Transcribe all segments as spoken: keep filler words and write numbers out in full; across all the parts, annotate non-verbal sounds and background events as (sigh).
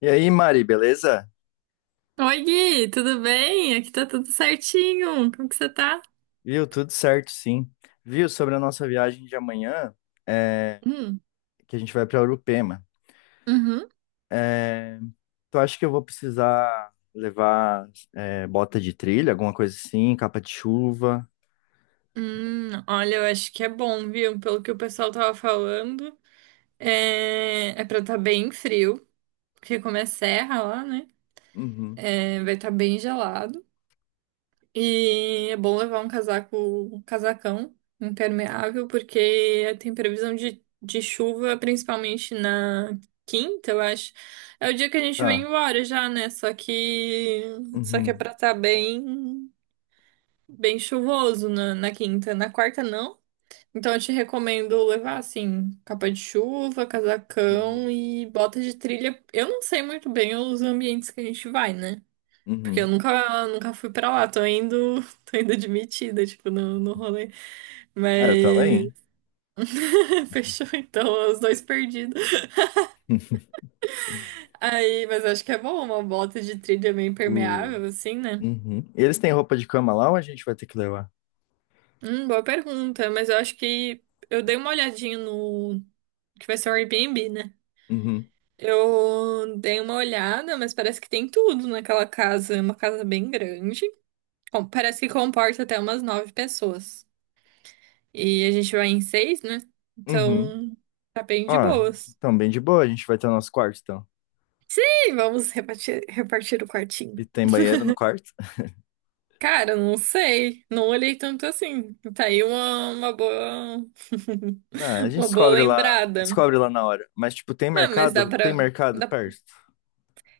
E aí, Mari, beleza? Oi, Gui, tudo bem? Aqui tá tudo certinho. Como que você tá? Viu? Tudo certo, sim. Viu? Sobre a nossa viagem de amanhã, é, Hum, que a gente vai para Urupema. uhum. Tu acha que eu vou precisar levar é, bota de trilha, alguma coisa assim, capa de chuva? Hum, olha, eu acho que é bom, viu? Pelo que o pessoal tava falando, é, é pra tá bem frio, porque como é serra lá, né? Uhum. É, vai estar tá bem gelado. E é bom levar um casaco, um casacão impermeável, porque tem previsão de, de chuva, principalmente na quinta, eu acho. É o dia que a gente vem Tá. embora já, né? Só que, só que é Uhum. pra estar bem, bem chuvoso na, na quinta. Na quarta, não. Então eu te recomendo levar, assim, capa de chuva, casacão Uhum. e bota de trilha. Eu não sei muito bem os ambientes que a gente vai, né? Porque eu Uhum. nunca, nunca fui pra lá, tô indo, (laughs) tô indo admitida, tipo, no, no rolê. É, eu Mas também. (laughs) fechou então, os dois perdidos. Aí, mas acho que é bom uma bota de trilha meio Uh. impermeável, assim, né? Uhum. E eles têm roupa de cama lá ou a gente vai ter que levar? Hum, boa pergunta, mas eu acho que eu dei uma olhadinha no que vai ser o Airbnb, né? Uhum. Eu dei uma olhada, mas parece que tem tudo naquela casa, é uma casa bem grande. Com- Parece que comporta até umas nove pessoas. E a gente vai em seis, né? Uhum. Então, tá bem Ó, de boas. então bem de boa, a gente vai ter o nosso quarto, então. E vamos repartir, repartir o quartinho. E tem banheiro no quarto? Cara, não sei. Não olhei tanto assim. Tá aí uma, uma boa. Ah, a (laughs) gente Uma boa descobre lá, lembrada. descobre lá na hora. Mas, tipo, tem Ah, mas dá mercado? Tem pra. mercado dá- perto.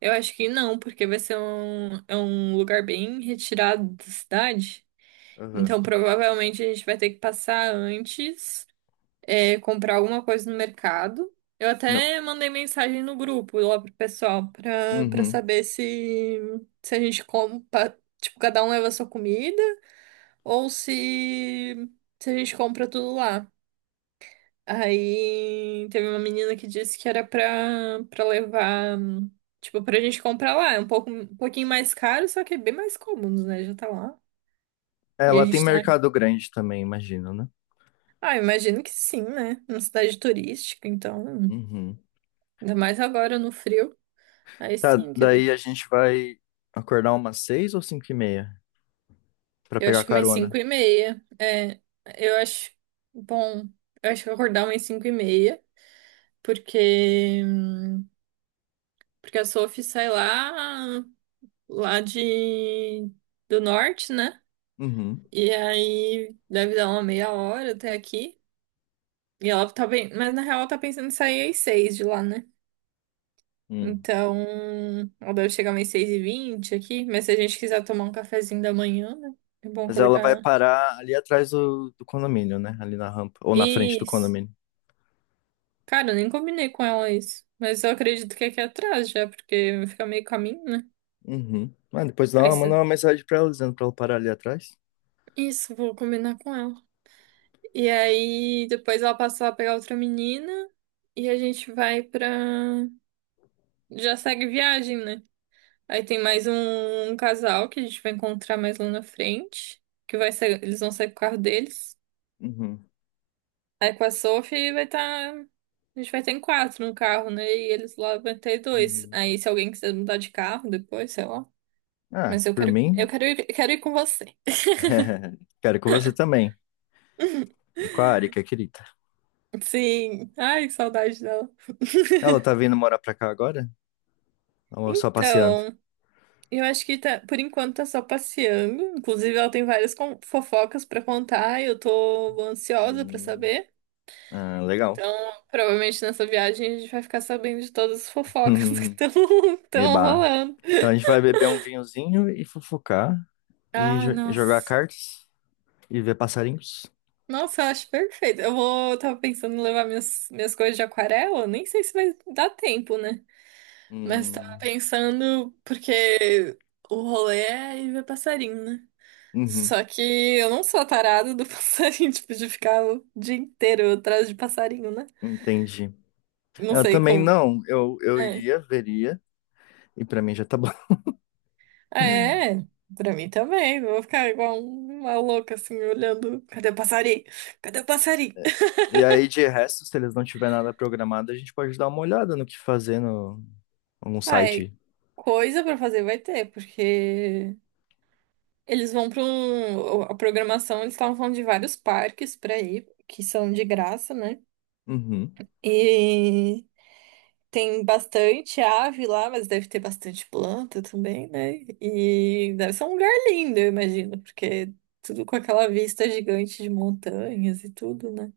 Eu acho que não, porque vai ser um, é um lugar bem retirado da cidade. Aham. Então, provavelmente a gente vai ter que passar antes. É, comprar alguma coisa no mercado. Eu Não. até mandei mensagem no grupo lá pro pessoal pra, pra Uhum. saber se, se a gente compra, tipo, cada um leva a sua comida ou se, se a gente compra tudo lá. Aí teve uma menina que disse que era pra, pra levar, tipo, pra gente comprar lá. É um pouco, um pouquinho mais caro, só que é bem mais cômodo, né? Já tá lá. É, E a lá tem gente tá. mercado grande também, imagino, né? Ah, imagino que sim, né? Uma cidade turística, então. Uhum. Ainda mais agora no frio. Aí Tá, sim, que daí a gente vai acordar umas seis ou cinco e meia pra eu pegar acho que umas carona. cinco e meia. É, eu acho bom, eu acho que eu vou acordar umas cinco e meia, porque, porque a Sophie sai lá, lá de, do norte, né? Uhum. E aí deve dar uma meia hora até aqui. E ela tá bem, mas na real ela tá pensando em sair às seis de lá, né? Hum. Então, ela deve chegar umas seis e vinte aqui, mas se a gente quiser tomar um cafezinho da manhã, né? É bom Mas ela vai acordar. parar ali atrás do, do condomínio, né? Ali na rampa, ou na frente do Isso. condomínio. Cara, eu nem combinei com ela isso. Mas eu acredito que é aqui atrás já, porque fica meio caminho, né? Uhum. Mas depois dá Aí uma, manda você... uma mensagem pra ela dizendo pra ela parar ali atrás. Isso, vou combinar com ela. E aí depois ela passa a pegar outra menina e a gente vai pra. Já segue viagem, né? Aí tem mais um, um casal que a gente vai encontrar mais lá na frente. Que vai ser... Eles vão sair com o carro deles. Uhum, Aí com a Sophie vai estar. A gente vai ter em quatro no carro, né? E eles lá vão ter dois. uhum. Aí se alguém quiser mudar de carro depois, sei lá. Ah, Mas eu por quero, mim, eu quero ir, quero ir com você. (laughs) quero com você também. E com a Arika, querida. Sim. Ai, que saudade dela. Ela tá vindo morar pra cá agora? Ou só passeando? Então, eu acho que tá, por enquanto tá só passeando. Inclusive, ela tem várias con- fofocas pra contar e eu tô ansiosa pra Hum, saber. ah, legal. Então, provavelmente nessa viagem a gente vai ficar sabendo de todas as fofocas (laughs) que (laughs) estão estão Eba. rolando. Então a gente vai beber um vinhozinho e fofocar e Ah, jo- jogar nossa. cartas e ver passarinhos. Nossa, eu acho perfeito. Eu vou, eu tava pensando em levar minhas, minhas coisas de aquarela. Nem sei se vai dar tempo, né? Mas tava Hum, pensando, porque o rolê é ir ver passarinho, né? uhum, Só que eu não sou a tarada do (laughs) passarinho, tipo, de ficar o dia inteiro atrás de passarinho, né? entendi. Não Eu sei também como. não, eu, eu É, iria, veria, e pra mim já tá bom. (laughs) ah, é, pra mim também. Vou ficar igual uma louca, assim, olhando. Cadê o passarinho? Cadê o passarinho? (laughs) E aí, de resto, se eles não tiver nada programado, a gente pode dar uma olhada no que fazer no, algum Ah, é, site. coisa pra fazer vai ter, porque eles vão pra um. A programação, eles estavam falando de vários parques pra ir, que são de graça, né? Uhum, E tem bastante ave lá, mas deve ter bastante planta também, né? E deve ser um lugar lindo, eu imagino, porque tudo com aquela vista gigante de montanhas e tudo, né?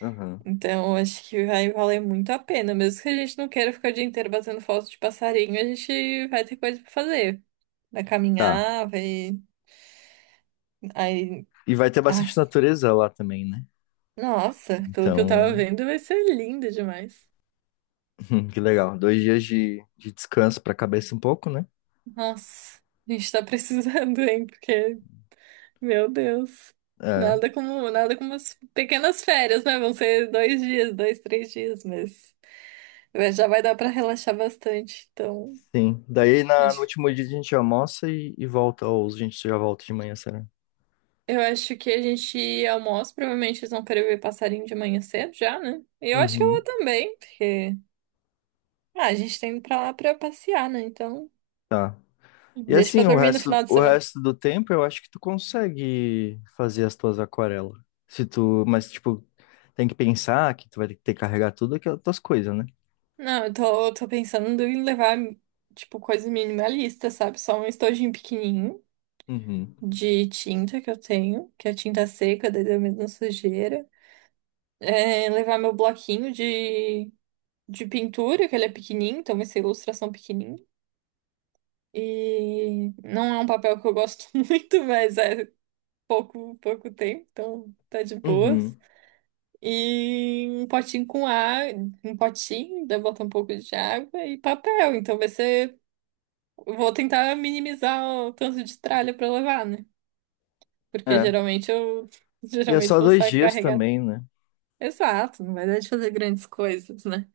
aham. Então, acho que vai valer muito a pena. Mesmo que a gente não queira ficar o dia inteiro batendo foto de passarinho, a gente vai ter coisa pra fazer. Vai Tá. caminhar, vai. Aí. E vai ter Ai, bastante natureza lá também, né? nossa, pelo que eu tava Então, vendo, vai ser lindo demais. (laughs) que legal. Dois dias de, de descanso pra cabeça um pouco, né? Nossa, a gente tá precisando, hein? Porque Meu Deus. É, Nada como, nada como as pequenas férias, né? Vão ser dois dias, dois, três dias, mas mas já vai dar pra relaxar bastante. Então, sim. Daí na, no acho- último dia a gente almoça e, e volta, ou a gente já volta de manhã, será? eu acho que a gente almoça. Provavelmente eles vão querer ver passarinho de manhã cedo já, né? E eu acho que eu vou Uhum. também, porque ah, a gente tá indo pra lá pra passear, né? Então, Tá. E deixa pra assim, o dormir no resto, final de o semana. resto do tempo eu acho que tu consegue fazer as tuas aquarelas. Se tu, mas tipo, tem que pensar que tu vai ter que carregar tudo aquelas tuas coisas, né? Não, eu tô, eu tô pensando em levar, tipo, coisa minimalista, sabe? Só um estojinho pequenininho Uhum. de tinta que eu tenho, que é tinta seca, daí da mesma sujeira. É, levar meu bloquinho de, de pintura, que ele é pequenininho, então vai ser ilustração pequenininha. E não é um papel que eu gosto (laughs) muito, mas é pouco, pouco tempo, então tá de boas. Uhum. E um potinho com água, um potinho, daí botar um pouco de água e papel. Então vai ser. Eu vou tentar minimizar o tanto de tralha pra levar, né? Porque É. geralmente eu (laughs) E é geralmente só vou dois sair. dias também, né? Exato, não vai dar de fazer grandes coisas, né?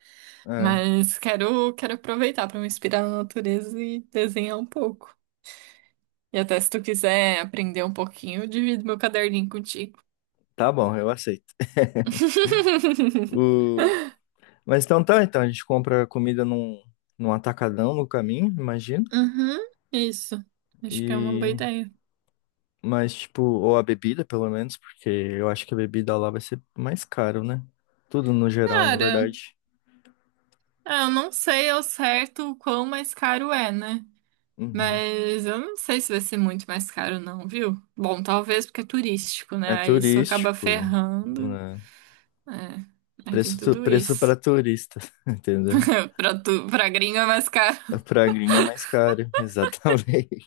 É. Mas quero, quero aproveitar para me inspirar na natureza e desenhar um pouco. E até se tu quiser aprender um pouquinho, eu divido meu caderninho contigo. Tá bom, eu aceito. (laughs) O... Mas então tá, então a gente compra comida num, num atacadão no caminho, imagino. Uhum, isso. Acho que é uma boa E ideia. mas tipo, ou a bebida, pelo menos, porque eu acho que a bebida lá vai ser mais caro, né? Tudo no geral, na Cara, verdade. ah, eu não sei ao certo o quão mais caro é, né? Uhum. Mas eu não sei se vai ser muito mais caro, não, viu? Bom, talvez porque é turístico, É né? Aí isso acaba turístico, ferrando. né? É, aí tem Preço, tu- tudo preço para isso. turista, (laughs) entendeu? (laughs) Pra, tu, pra gringo é mais caro. Pra gringa é mais caro, (laughs) exatamente.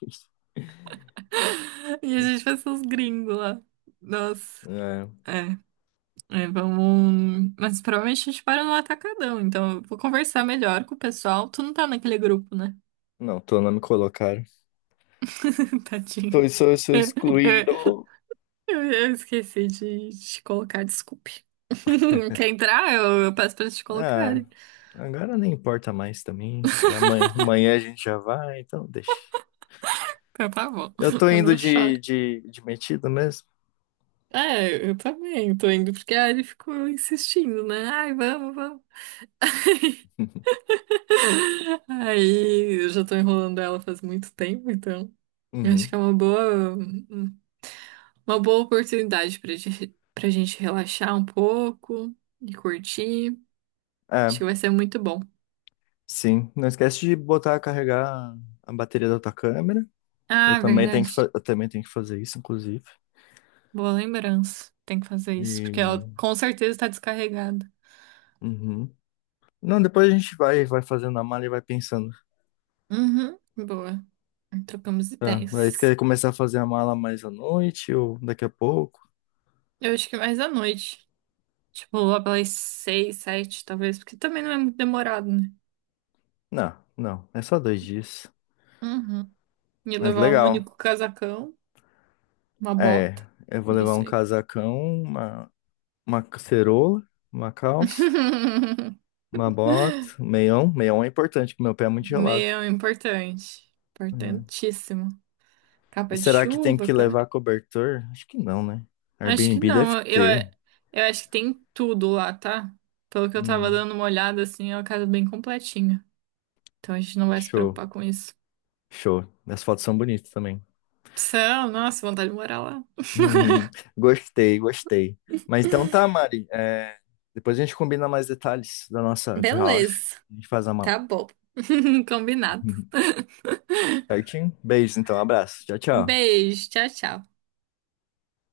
(laughs) E a gente vai ser os gringos lá. Nossa. É, É, é, vamos. Mas provavelmente a gente para no atacadão, então eu vou conversar melhor com o pessoal. Tu não tá naquele grupo, né? não, tô, não me colocaram. (laughs) Tadinho. Tô, sou, sou (laughs) excluído. Eu, eu esqueci de te colocar, desculpe. (laughs) Quer entrar? Eu, eu peço pra eles te Ah, colocarem. agora nem importa mais também. Já amanhã, amanhã a gente já vai, então deixa. Então tá bom, Eu tô (laughs) eu indo não choro. de, de, de metido mesmo. É, eu também tô indo, porque a Ari ficou insistindo, né? Ai, vamos, vamos. Aí eu já tô enrolando ela faz muito tempo, então eu acho que é Uhum. uma boa, uma boa oportunidade pra, gente- pra gente relaxar um pouco e curtir. Acho É, que vai ser muito bom. sim. Não esquece de botar, carregar a bateria da tua câmera. Eu Ah, também tenho verdade. que, fa- eu também tenho que fazer isso, inclusive. Boa lembrança. Tem que fazer isso, porque ela E... com certeza tá descarregada. Uhum. Não, depois a gente vai, vai fazendo a mala e vai pensando. Uhum, boa. Trocamos Tá. Aí tu ideias. quer começar a fazer a mala mais à noite ou daqui a pouco? Eu acho que mais à noite. Tipo, lá pelas seis, sete, talvez, porque também não é muito demorado, né? Não, não. É só dois dias. Uhum. Ia Mas levar um legal. único casacão, uma bota. É, eu vou levar Isso um aí. casacão, uma, uma cerola, uma calça, (laughs) uma bota, um meião. Meião é importante, porque meu pé é muito gelado. Meu, importante. É. Importantíssimo. E Capa de será que tem chuva, que câmera. levar cobertor? Acho que não, né? Acho que Airbnb deve não. Eu, ter. eu acho que tem tudo lá, tá? Pelo que eu tava Hum, dando uma olhada, assim, é uma casa bem completinha. Então a gente não vai se show, preocupar com isso. show. As fotos são bonitas também. São, nossa, vontade de morar lá. (laughs) Uhum. Gostei, gostei. Mas então tá, Mari. é, depois a gente combina mais detalhes da nossa viagem. Beleza, A gente faz a mala. tá bom. (laughs) Combinado. (laughs) Certinho? Beijo, então. Abraço. Tchau, Um tchau. beijo, tchau, tchau.